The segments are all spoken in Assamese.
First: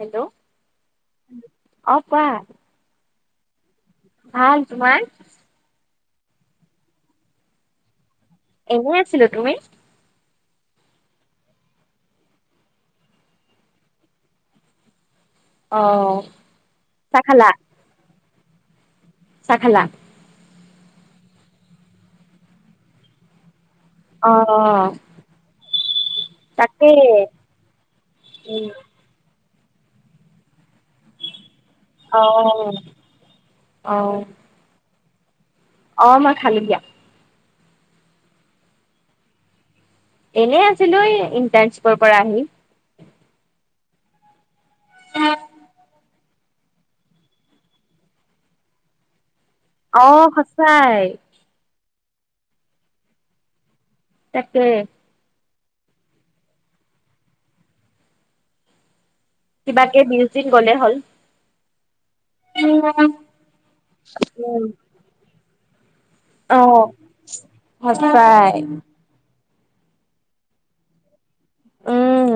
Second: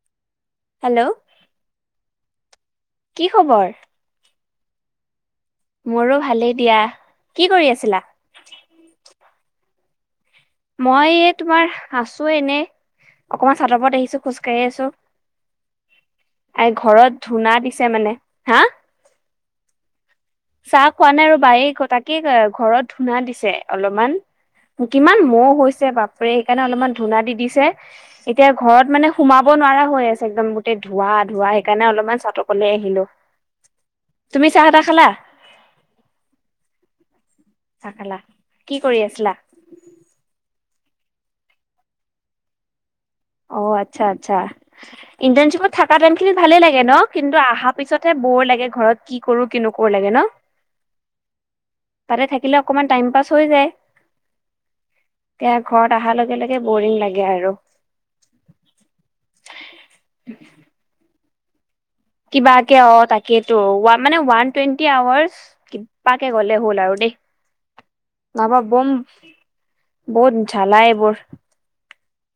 হেল্ল', হেল্ল' অ কোৱা। কি খবৰ? ভাল, তোমাৰ? মোৰো ভালেই দিয়া, কি কৰি আছিলা? এনেই আছিলো, তুমি? মই তোমাৰ আছো এনে অকনমান চাদৰ উপৰত আহিছো খোজ কঢ়ি আছো। অ আ, ঘৰত চাহ খালা ধূনা দিছে মানে, হা? চাহ খালা? চাহ খোৱা নাই ৰবা, এ তাকে ঘৰত ধূনা দিছে অলপমান অ কিমান মহ হৈছে বাপৰে। সেইকাৰণে তাকে অলপমান ধূনা দি দিছে। এতিয়া উম ঘৰত মানে সোমাব ব নোৱাৰা হৈ আছে একদম। গোটে ধোৱা, ধোৱা। সেইকাৰণে অ অলপমান চাটৰ ওপৰলে আহিলো। অ তুমি চাহ-তাহ খালা? অ, মই খালো দিয়া। চাহ খালা? কি কৰি আছিলা? [unintelligible] আছিলো ইণ্টাৰণশ্বিপৰ পৰা আহি। অ, আচ্ছা, আচ্ছা। ইণ্টাৰ্নচিপত থাকা টাইম খিনি ভালে লাগে ন? কিন্তু আহা পিছতহে বৰ লাগে। ঘৰত কি কৰো কি নকৰোঁ অ লাগে ন? সঁচাই তাতে থাকিলে অকমান টাইম পাছ হৈ যায়। তাকেই। এতিয়া ঘৰত আহাৰ লগে লগে বৰিং লাগে আৰু। কিবাকে বিশ দিন গ'লে হ'ল কিবাকে অ উম তাকেইটো। মানে ওৱান টুৱেণ্টি আৱাৰ্চ কিবাকে অ গলে হ'ল আৰু দেই। সঁচাই নবা বম বহুত ঝালা এইবোৰ। উম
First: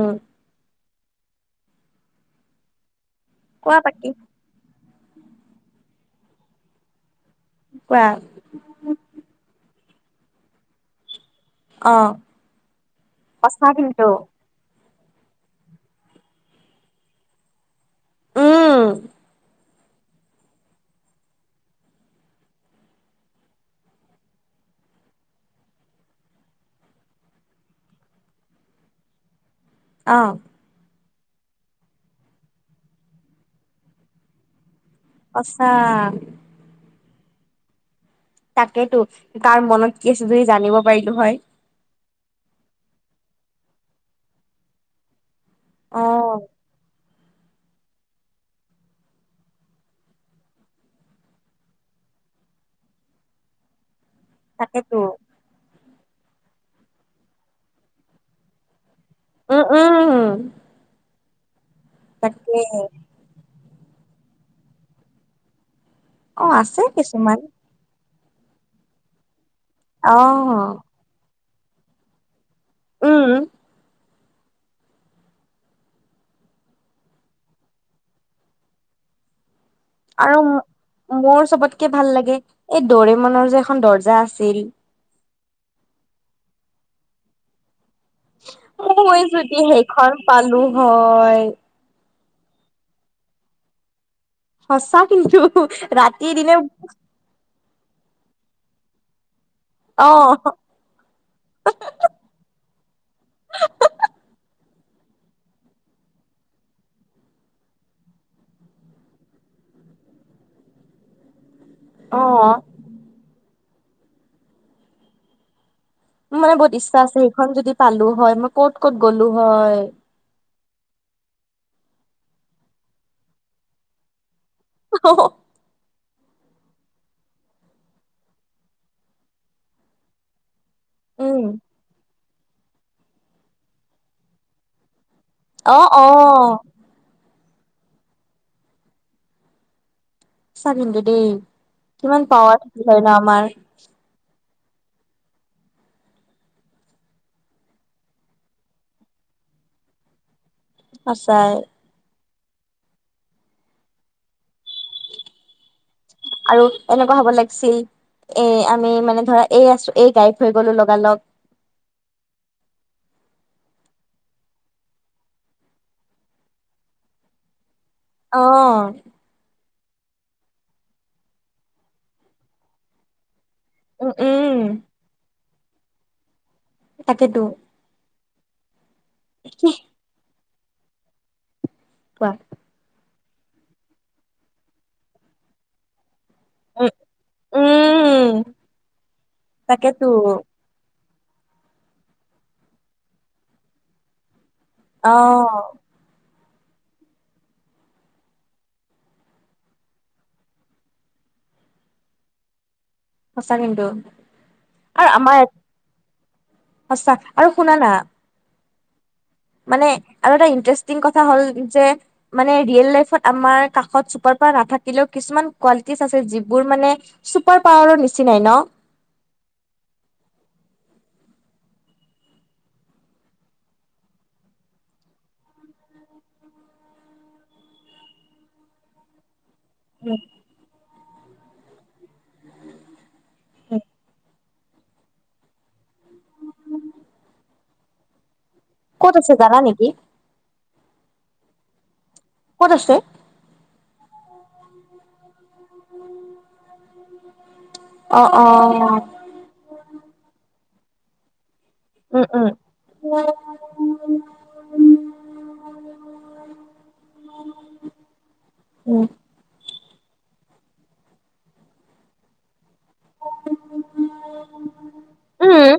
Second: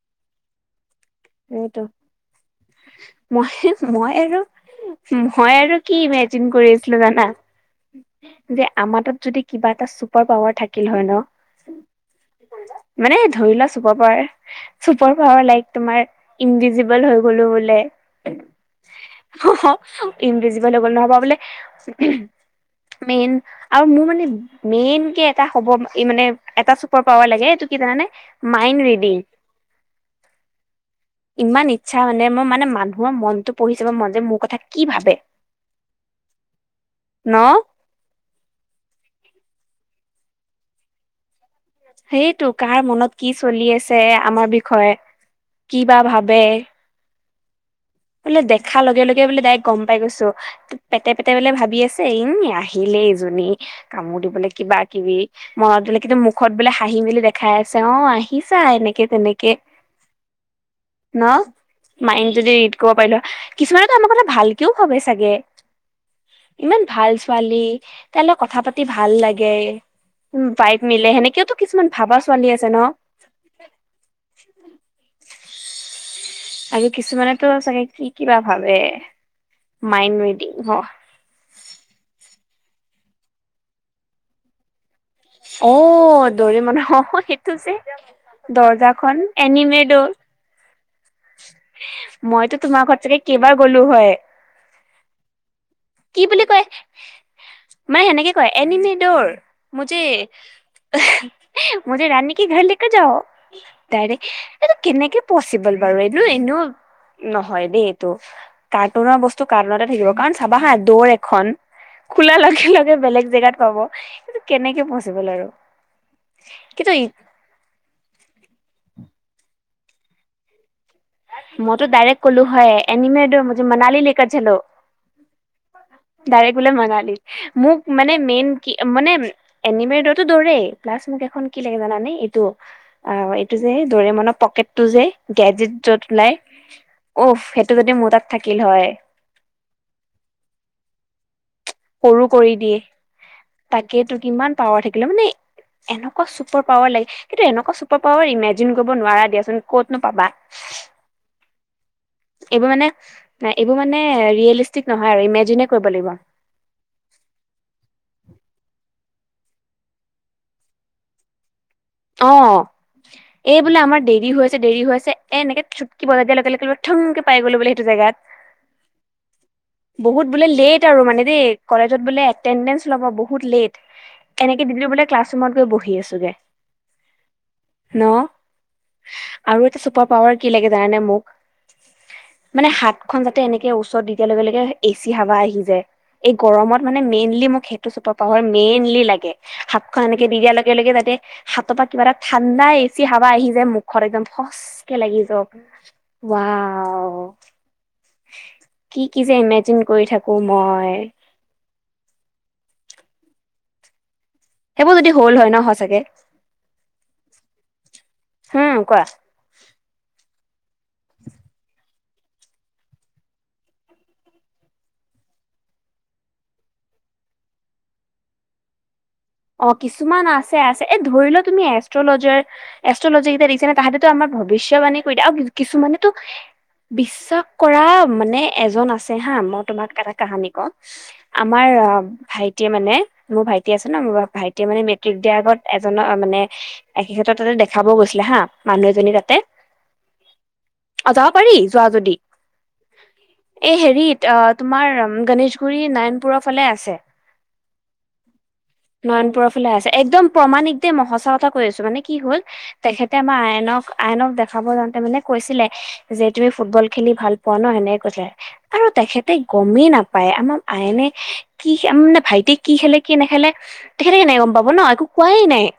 সেয়েটো, মই কোৱা বাকী মই আৰু মই আৰু কি ইমেজিন কৰি আছিলো জানা? কোৱা যে আমাৰ তাত যদি কিবা এটা ছুপাৰ পাৱাৰ থাকিল হয় ন? অ মানে ধৰি সঁচা লোৱা ছুপাৰ কিন্তু পাৱাৰ চুপাৰ পাৱাৰ লাইক তোমাৰ ইনভিজিবল হৈ গ'লো বোলে। উম হ-হ ইনভিজিবল হৈ গ'ল। নহবা বোলে মেইন আৰু মোৰ মানে মেইনকে এটা হ'ব মানে এটা চুপাৰ পাৱাৰ লাগে। এইটো কি জানানে, মাইণ্ড ৰিডিং। অ। ইমান ইচ্ছা মানে। মই মানে মানুহৰ মনটো পঢ়ি চাব মন যায়। মোৰ কথা কি ভাবে সঁচা। ন? তাকেইতো কাৰ মনত কি চলি আছে জানিব পাৰিলো হয়। সেইটো, কাৰ মনত কি চলি আছে আমাৰ বিষয়ে? কি বা অ' ভাবে? বোলে দেখা লগে লগে বোলে ডাইৰেক গম পাই গৈছো। পেটে পেটে বোলে ভাবি আছে ই আহিলে এইজনী কামোৰ দিবলে তাকেতো কিবা-কিবি মনত বোলে কিন্তু মুখত বোলে হাঁহি মেলি দেখাই আছে। অ আহিছা এনেক উ, উ। ন? মাইণ্ডটো যদি ৰিড কৰিব পাৰিলো হয়, কিছুমানটো আমাৰ কথা ভালকেও ভাবে চাগে? অ' আছে ইমান ভাল কিছুমান ছোৱালী তাই লগত কথা পাতি ভাল লাগে। উ অ' ভাইব মিলে। সেনেকেওটো কিছুমান ভাবা ছোৱালী আছে। আছে ন? উম আৰু কিছুমানেটো চাগে কি কি বা ভাবে? মাইণ্ড আৰু ৰিডিং হ মোৰ চবতকে ভাল লাগে এ ডৰেমনৰ যে এখন দৰ্জা আছিল। অ, ডৰেমনৰ অ সেইটো যে। মই দৰ্জাখন যদি এনিমে সেইখন দৰ। পালো হয়। মইতো তোমাৰ ঘৰত চাগে কেইবাৰ গ'লো হয়। সঁচা কিন্তু। কি ৰাতি বুলি দিনে কয়? মায়ে সেনেকে কয় এনিমে ডৰ মুজে অ' মুজে ৰানী কি ঘৰ লেকৰ যাও। দাইৰেক এইটো কেনেকে পচিবল বাৰু? এইটো এনেও নহয় দেই এটো কাৰ্টুনৰ বস্তু কাৰ্টুনতে থাকিব কাৰণ চাবা হা দৌৰ এখন অ' খোলা মোৰ লগে লগে বেলেগ জেগাত পাব এটো কেনেকে পচিবল আৰু। মোৰ মানে বহুত কিন্তু ইচ্ছা আছে সেইখন যদি পালো হয় মই ক'ত ক'ত গ'লো হয়। মইতো ডাইৰেক্ট ক'লো হয় এনিমি দো মুজে মনালী লেকৰ চালৌ। হ হ ডাইৰেক্ট বোলে মনালী মোক মানে মেইন কি মানে এনিমি দৌৰতো দৌৰে প্লাচ মোক এখন উম কি লাগে জানানে এইটো অ এইটো যে দৰে মান পকেটটো যে গেজেট অ' য'ত ওলাই অ' উফ সেইটো যদি মোৰ তাত থাকিল হয়। চা কিন্তু দেই কিমান সৰু কৰি পাৱাৰ দিয়ে থাকিলে হয় না আমাৰ। তাকেইতো কিমান পাৱাৰ থাকিলে মানে এনেকুৱা চুপাৰ পাৱাৰ লাগে কিন্তু এনেকুৱা চুপাৰ পাৱাৰ ইমেজিন কৰিব নোৱাৰা দিয়াচোন ক'তনো পাবা। আচাই এইবোৰ মানে এইবোৰ মানে ৰিয়েলিষ্টিক নহয় আৰু ইমেজিনে কৰিব লাগিব। আৰু এনেকুৱা হ'ব লাগিছিল এ আমি মানে ধৰা এই আছো এই গাইফ হৈ গলো লগা লগ অ। এই বোলে আমাৰ দেৰি হৈ আছে দেৰি হৈ আছে এনেকে চুটকি বজ দিয়া লগে লগে কিবা থংকে পাই গলো বোলে। সেইটো জেগাত অহ বহুত বোলে লেট আৰু মানে দেই কলেজত বোলে এটেনডেঞ্চ ল'ব বহুত বহুত লেট উম উম এনেকে দিল্লো বোলে ক্লাছ ৰুমত গৈ বহি আছোগে। তাকেইতো ন আৰু এটা চুপাৰ পাৱাৰ কি লাগে জানানে মোক কোৱা মানে হাত খন যাতে এনেকে ওচৰত দিয়া লগে লগে এচি হাৱা আহি যায়। এই গৰমত উম মানে মেইনলি মোক সেইটো চুপাৰ উম পাহাৰ মেইনলি লাগে তাকেতো হাতখন এনেকে দি দিয়াৰ লগে লগে যাতে হাতৰ পৰা কিবা এটা ঠাণ্ডাই এছি হাৱা আহি যায় মুখৰ একদম খচকে অ লাগি যাওঁক। ৱাও। কি কি যে ইমেজিন কৰি থাকো মই। সঁচা কিন্তু। সেইবোৰ যদি আৰু হ'ল আমাৰ হয় ন সঁচাকে আৰু শুনা না হু কোৱা? মানে আৰু এটা ইণ্টাৰেষ্টিং কথা হ'ল যে মানে ৰিয়েল লাইফত আমাৰ কাষত চোপাৰ পাৱাৰ নাথাকিলেও কিছুমান কোৱালিটিছ যিবোৰ মানে ছুপাৰ পাৱাৰৰ নিচিনাই ন। [inaudible] অ কিছুমান আছে আছে এ ধৰি ল তুমি এষ্ট্ৰলজাৰ এষ্ট্ৰলজাৰ কেইটা দেখিছ না তাহাঁতেতো আমাৰ ভৱিষ্যত বাণী কৰি দিয়ে আ কিছুমানে তো বিশ্বাস কৰা মানে এজন আছে হা মত তোমাক এটা কাহানি ক আমাৰ ভাইটিয়ে মানে মোৰ ভাইটি আছে ন মোৰ ভাইটিয়ে মানে মেট্ৰিক দিয়াৰ আগত এজনৰ মানে এখে ক্ষেত্ৰত তাতে দেখাবও গৈছিলে হা। মানুহ এজনী ক'ত আছে তাতে জানা নেকি? অ যাব পাৰি যোৱা যদি। ক'ত আছে? এ হেৰিত তোমাৰ গণেশ পুখুৰী নাৰায়নপুৰৰ ফালে আছে। অ অ নয়নপুৰৰ ফালে আছে একদম প্ৰমাণিক দেই মই সঁচা কথা। কৈ আছো মানে কি উম হল উম তেখেতে আমাৰ আইনক উম আইনক দেখাব যাওঁতে মানে কৈছিলে যে তুমি ফুটবল খেলি ভাল পোৱা ন। সেনেক কৈছিলে আৰু তেখেতে গমেই নাপায়। পায়। আমাৰ আইনে কি আমে ভাইটিয়ে কি খেলে কি নেখেলে। তেখেতে কেনেকে গম পাব ন। একো কোৱাই নাই উম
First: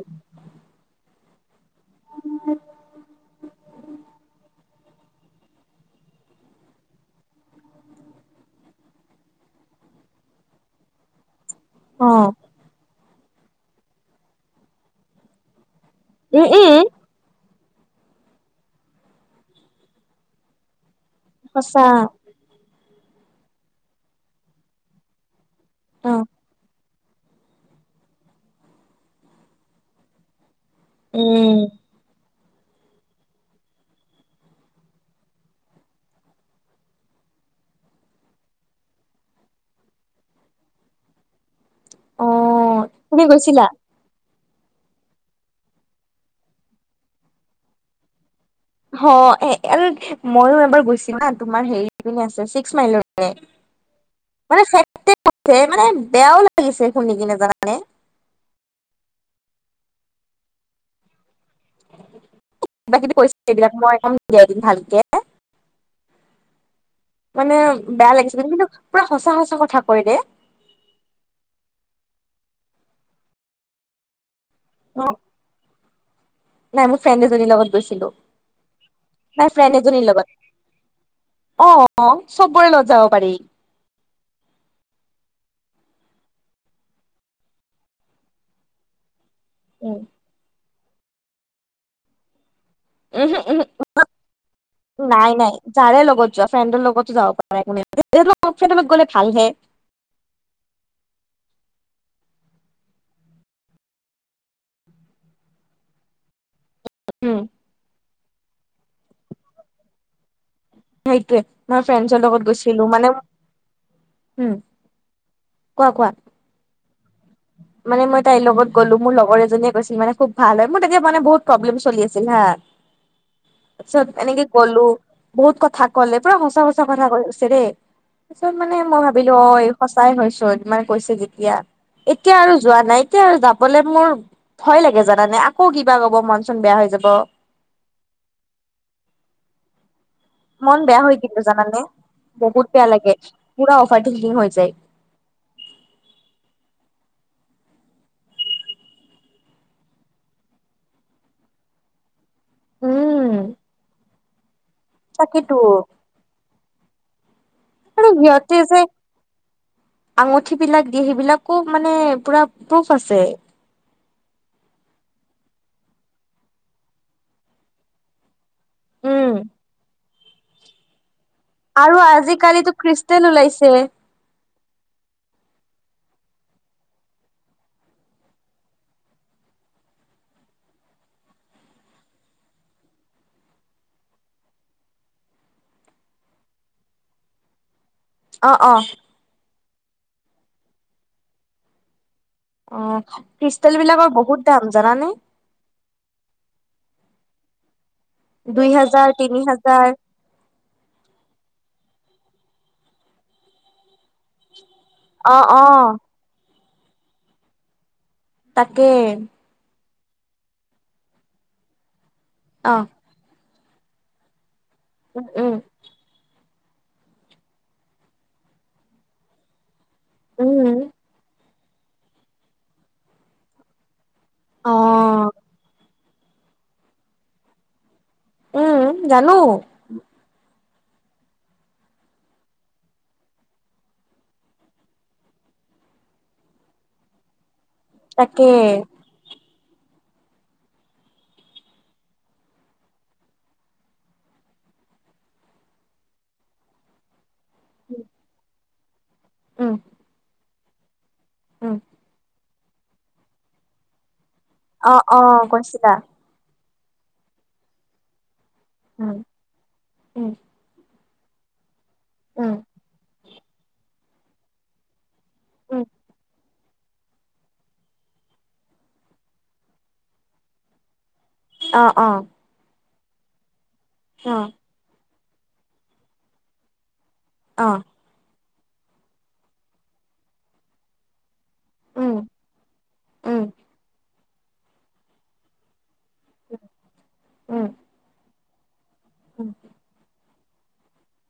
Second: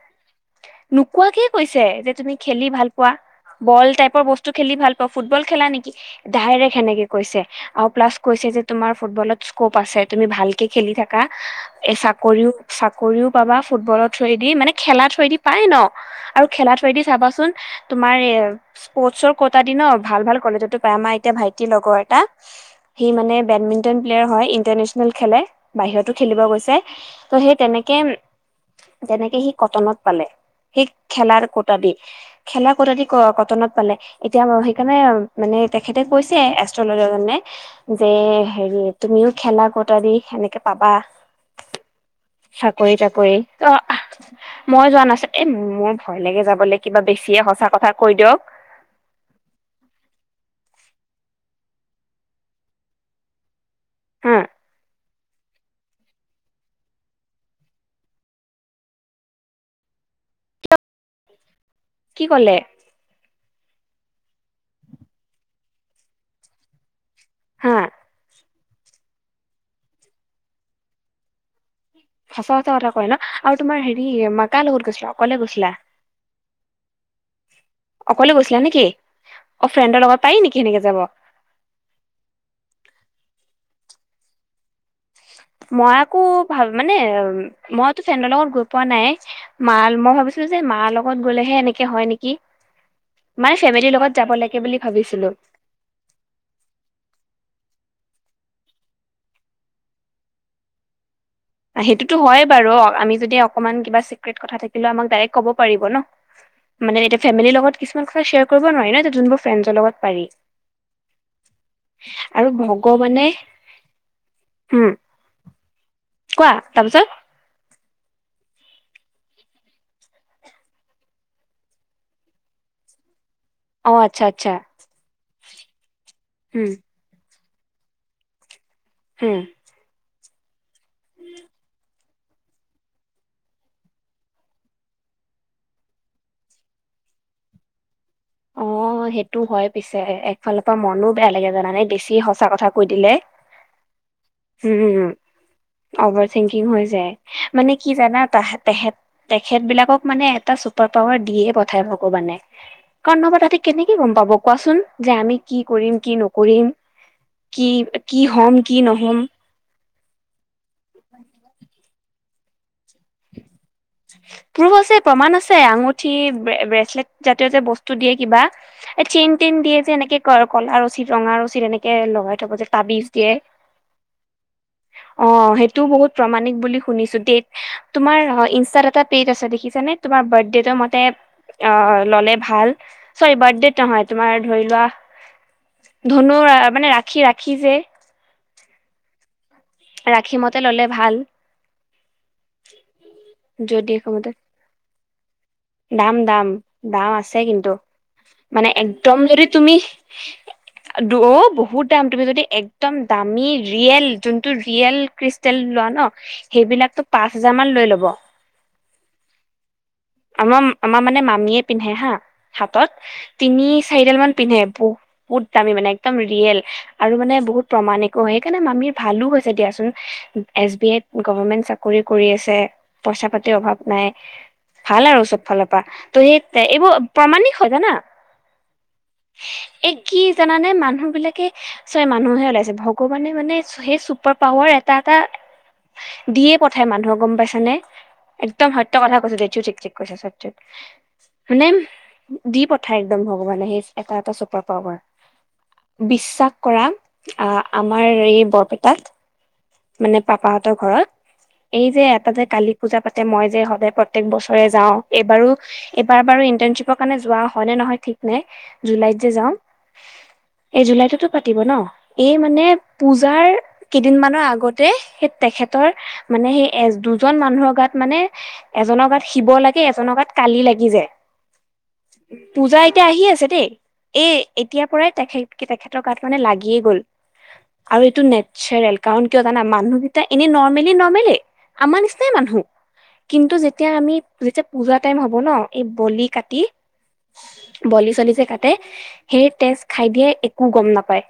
নোকোৱাকে কৈছে যে তুমি খেলি ভাল পোৱা, বল টাইপৰ বস্তু খেলি ভাল ফুটবল খেলা নেকি? ডাইৰেক সেনেকে কৈছে আৰু প্লাছ কৈছে যে তোমাৰ ফুটবলত স্কপ আছে। তুমি ভালকে খেলি থাকা। এ অ চাকৰিও চাকৰিও পাবা ফুটবলৰ থুৰেদি মানে খেলা থুৰেদি পায় ন। আৰু উম খেলাৰ উম থুৰেদি চাবাচোন তোমাৰ এ স্পৰ্টচৰ কটা দি ন ভাল ভাল কলেজতো পায়। আমাৰ এতিয়া ভাইটিৰ সঁচা লগৰ এটা, সি মানে বেডমিন্টন প্লেয়াৰ হয়, ইন্টাৰনেচনেল খেলে। অ বাহিৰতো খেলিব গৈছে। ত' সেই তেনেকে তেনেকে সি কটনত পালে। সেই খেলাৰ উম কটা দি। খেলা কটাদি ক কটনত পালে। এতিয়া সেইকাৰণে মানে তেখেতে কৈছে এষ্ট্ৰলজাৰজনে। যে হেৰি তুমিও খেলা কটা দি সেনেকে পাবা। অ তুমি চাকৰি-তাকৰি, গৈছিলা অ মই যোৱা নাছি, এ মোৰ ভয় লাগে যাবলে। কিবা বেছিয়ে সঁচা কথা কৈ দিয়ক। হ, এ আৰু মইও এবাৰ গৈছো হা, তোমাৰ হেৰি আছে ছিক্স মাইলৰ পিনে। হা মানে [unintelligible] মানে বেয়াও লাগিছে শুনি কিনে জানানে। [unintelligible] কি ক'লে? কিবা কিবি কৰিছিল এইবিলাক [unintelligible] ভালকে। মানে হা বেয়া লাগিছিল। কিন্তু পুৰা সঁচা সঁচা কথা কয় দে। সঁচা সঁচা কথা কয় ন? আৰু তোমাৰ হেৰি মা কাৰ লগত গৈছিলা? অকলে গৈছিলা? নাই মোৰ ফ্ৰেণ্ড এজনীৰ লগত গৈছিলো। অকলে গৈছিলা নেকি নাই অ ফ্ৰেণ্ড ফ্ৰেণ্ডৰ এজনীৰ লগত পাৰি নেকি সেনেকে যাব লগত। অ-অ চবৰে লগত যাব পাৰি। মই আকৌ ভা মানে মইটো ফ্ৰেণ্ডৰ লগত গৈ পোৱা নাই। [unintelligible] উ মই ভাবিছো যে মাৰ লগত গ'লেহে এনেকে হয় নেকি? উহু মানে উহু ফেমিলিৰ লগত যাব লাগে বুলি ভাবিছিলো নাই, নাই। যাৰে লগত যোৱা, ফ্ৰেণ্ডৰ লগতো যাব পাৰা, একো নাই। [unintelligible] ভালহে। এ সেইটোতো হয়ে বাৰু। অ'- আমি যদি অকণমান কিবা ছিক্ৰেট কথা থাকিলেও আমাক ডাইৰেক্ট ক'ব পাৰিব ন'। মানে এতিয়া উম ফেমিলিৰ লগত কিছুমান কথা শ্বেয়ৰ কৰিব নোৱাৰি ন', তো যোনবোৰ ফ্ৰেণ্ডছৰ লগত পাৰি। সেইটোৱে, মই ফ্ৰেণ্ডছৰ লগত আৰু গৈছিলোঁ। মানে মো- ভগৱানে উম। কোৱা, কোৱা। তাৰপিছত? মানে মই তাইৰ লগত গ'লো। মোৰ লগৰ এজনীয়ে গৈ, মানে খুব ভাল হয়। মোৰ তেতিয়া মানে বহুত প্ৰব্লেম চলি আছিল হা। [inaudible] অ তাপিছত আচ্ছা এনেকে আচ্ছা গ'লো। বহুত কথা কলে, পুৰা উম সঁচা-সঁচা কথা কয়। [unintelligible] দেই। তাৰপিছত মানে মই ভাবিলো হম অ এই সঁচাই হয়চোন মানে কৈছে যেতিয়া। এতিয়া আৰু যোৱা নাই। এতিয়া আৰু যাবলৈ মোৰ ভয় লাগে জানা নে। আকৌ কিবা কব মন চোন বেয়া হৈ যাব। অ, সেইটো হয় পিছ [unintelligible] একফালৰ পৰা মন মনো হৈ বেয়া কিন্তু লাগে জানানে, বেছি সঁচা বহুত কথা কৈ বেয়া দিলে। লাগে পুৰা অভাৰ থিংকিং হৈ যায় হুম। উম অভাৰ থিংকিং হৈ যায়। মানে কি জানা? তাহাঁত তেখেত তেখেত বিলাকক মানে এটা ছুপাৰ পাৱাৰ দিয়ে পঠাই ভগবানে। কাৰণ উম নহবা তাহাঁতে কেনেকে গম পাব কোৱাচোন যে আমি তাকেতো কি কৰিম কি নকৰিম। কি আৰু কি হ'ম সিহঁতে কি যে নহ'ম আঙুঠি বিলাক দিয়ে। সেইবিলাকো মানে পুৰা প্ৰুফ আছে। প্ৰুফ আছে, প্ৰমাণ আছে। আঙুঠি, ব্ৰেচলেট জাতীয় যে বস্তু দিয়ে কিবা। এ উম চেইন টেইন দিয়ে যে, এনেকে ক কলা ৰছী। ৰঙা ৰচী তেনেকে আৰু লগাই থব যে আজিকালিতো তাবিজ ক্ৰিষ্টেল দিয়ে। ওলাইছে অ, সেই ত বহুত প্ৰমাণিক বুলি শুনিছো দেই। তোমাৰ ইনছ তাত এটা পেজ আছে দেখিছানে? তোমাৰ বাৰ্থডেটো মাতে অ ললে ভাল। চৰি বাৰ্থডেত নহয় তোমাৰ ধৰি লোৱা ধনু মানে ৰাখি ৰাখি যে। অ, অ। ৰাশি মতে ল'লে ভাল। অ' যদি ক্ৰিষ্টেলবিলাকৰ মতে বহুত দাম, জানানে? দাম - দাম, দাম আছে কিন্তু। দুই মানে হাজাৰ একদম তিনি যদি হাজাৰ তুমি- অ' বহুত দাম। তুমি যদি একদম দামী, ৰিয়েল যোনটো ৰিয়েল অ ক্ৰিষ্টেল অ লোৱা ন', সেইবিলাকতো পাঁচ হেজাৰ মান লৈ ল'ব। তাকে। আমাৰ- আমাৰ মানে মামীয়ে পিন্ধে হা, অ হাতত। তিনি-চাৰিডাল মান পিন্ধে। বু- উম উম বহুত দামী মানে, একদম ৰিয়েল। আৰু মানে বহুত প্ৰমাণিকো হয়। সেইকাৰণে মামীৰ ভালো হৈছে দিয়াচোন। এছ উম বি আইত গভৰ্মেন্ট চাকৰি কৰি আছে। পইচা-পাতিৰ অভাৱ নাই। অ ভাল আৰু চব ফালৰ পৰা। তো সেই তে- এইবোৰ প্ৰমাণিক হয় জানা। উম, জানো। মানে মানুহবিলাকে- ছৰি, মানুহে ওলাইছে, ভগৱানে মানে সেই চুপাৰ পাৱাৰ এটা - এটা দিয়ে পঠায় মানুহক, গম পাইছে নে? তাকে একদম সত্য কথা কৈছোঁ দে [unintelligible] চেক - চেক কৰিছে চব চেক মানে দি পঠায় একদম ভগৱানে সেই এটা - এটা চুপাৰ পাৱাৰ। বিশ্বাস কৰা অ' আমাৰ এই বৰপেটাত, উম মানে পাপাহঁতৰ ঘৰত উম এই যে এটা যে কালী পূজা পাতে, মই যে সদায় প্ৰ ত্যেক বছৰে অ যাওঁ। অ এইবাৰো- কৈছিলা এইবাৰ বাৰু ইন্টাৰ্নশ্বিপৰ কাৰণে যোৱা হয় নে নহয় ঠিক নাই। উম জুলাইত যে যাওঁ, উম এই জুলাইততো পাতিব ন'? এই উম মানে পূজাৰ কেইদিনমানৰ আগতে সেই উম তেখেতৰ মানে সে এজ- দুজন মানুহৰ গাত মানে, এজনৰ গাত শিৱ লাগে, এজনৰ গাত কালী লাগি যায়। অ অ পূজা এতিয়া আহি আছে দেই এ অ এতিয়াৰ পৰাই। তেখেত তেখেতৰ গাত মানে লাগিয়ে গ'ল অ আৰু এইটো নে চেৰেল কাৰণ কিয় জানা মানুহকেইটা এনেই নৰ্মেলি নৰ্মলে আমাৰ উম নিচিনাই মানুহ। উম কিন্তু যেতিয়া আমি- যেতিয়া পূজা টাইম হ'ব ন', এই বলি কাটি, উম বলি-চলি যে কাটে, সেই উম তেজ খাই দিয়ে একো গম নাপায়।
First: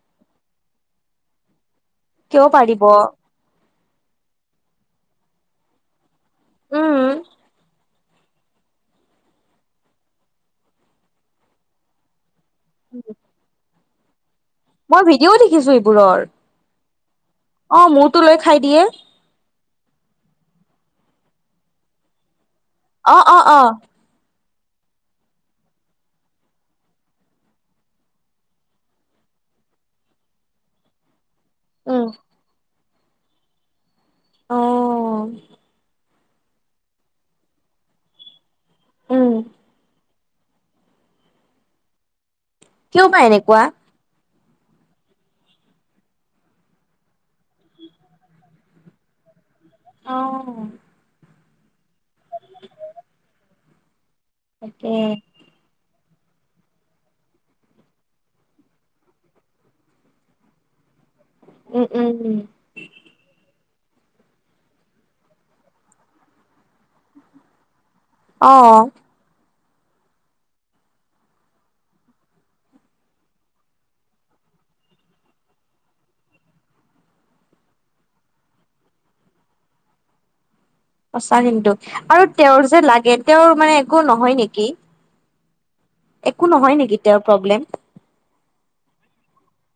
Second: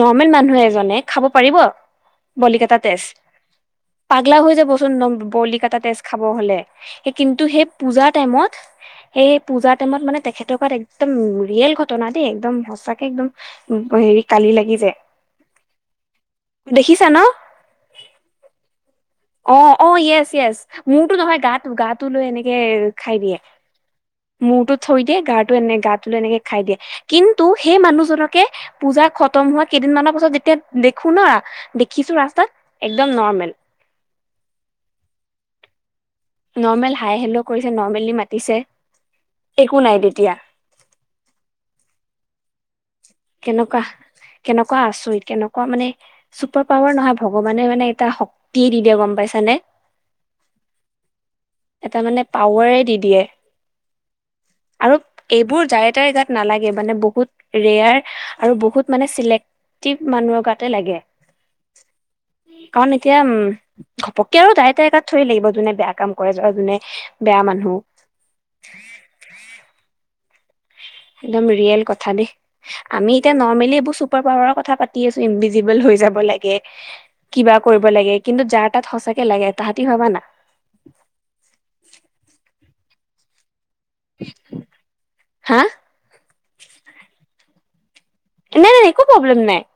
নৰ্মেল মানুহ এজনে খাব পাৰিব? কিয় বলি কটা পাৰিব তেজ? পাগলা হৈ যাবচোন ন- বলি কাটা তেজ খাব হলে। উম সেই কিন্তু সেই পূজাৰ টাইমত, সেই পূজাৰ টাইমত মানে তেখেতক একদম ৰিয়েল ঘটনা দেই। একদম সঁচাকে একদম উম- হেৰি কালি লাগি যায় মই ভিডিঅ' দেখিছোঁ এইবোৰৰ। দেখিছা ন'? অ' মূৰটো লৈ খাই দিয়ে। অ' - অ', য়েচ - য়েচ। মূৰটো নহয়, গাটো- গাটো লৈ এনেকে অ খাই দিয়ে। অ অ মূৰটো থৈ দিয়ে, গাৰটো এনে- গাটো লৈ এনেকে খাই দিয়ে। কিন্তু সেই মানুহজনকে পূজা খ তম হোৱা কেইদিনমানৰ পাছত যেতিয়া দেখো না, উম দেখিছোঁ ৰাস্তাত, একদম নৰ্মেল। অ'। নৰ্মেল হাই-হেল্ল' কৰিছে, নৰ্মেলি মাতিছে, উম একো নাই দে তিয়া। কিয়বা‌ এনেকুৱা? কেনেকুৱা আচৰিত? কেনেকুৱা মানে চুপাৰ পাৱাৰ নহয়, ভগৱানে মানে এটা শক্তিয়ে দি দিয়ে, গম পাইছানে? অ'। এটা মানে পাৱাৰে দি দিয়ে। আৰু তাকে এইবোৰ যাৰে-তাৰে গাত নালাগে। মানে বহুত ৰেয়াৰ আৰু বহুত মানে ছিলেক্টিভ মানুহৰ গাতে লাগে। উম উম কাৰণ‌ এতিয়া উম ঘপক্কে আৰু, যাৰে-তাৰে গাত থৰি লাগিব? যোনে বেয়া কাম কৰে, য- যোনে বেয়া মানুহ, অহ। একদম ৰিয়েল কথা দেই। আমি এতিয়া নৰ্মেলি এইবোৰ চুপাৰ পাৱাৰৰ কথা পাতি আছো, ইনভিজিবল হৈ- লাগে, কিবা কৰিব লাগে, কিন্তু যাৰ তাত সঁচাকে লাগে তাহাঁতি ভবা না। সঁচা কিন্তু আৰু তেওঁৰ যে লাগে তেওঁৰ মানে একো নহয় নেকি? হা। একো নহয় নেকি তেওঁৰ প্ৰব্লেম? নাই নাই একো প্ৰব্লেম নাই।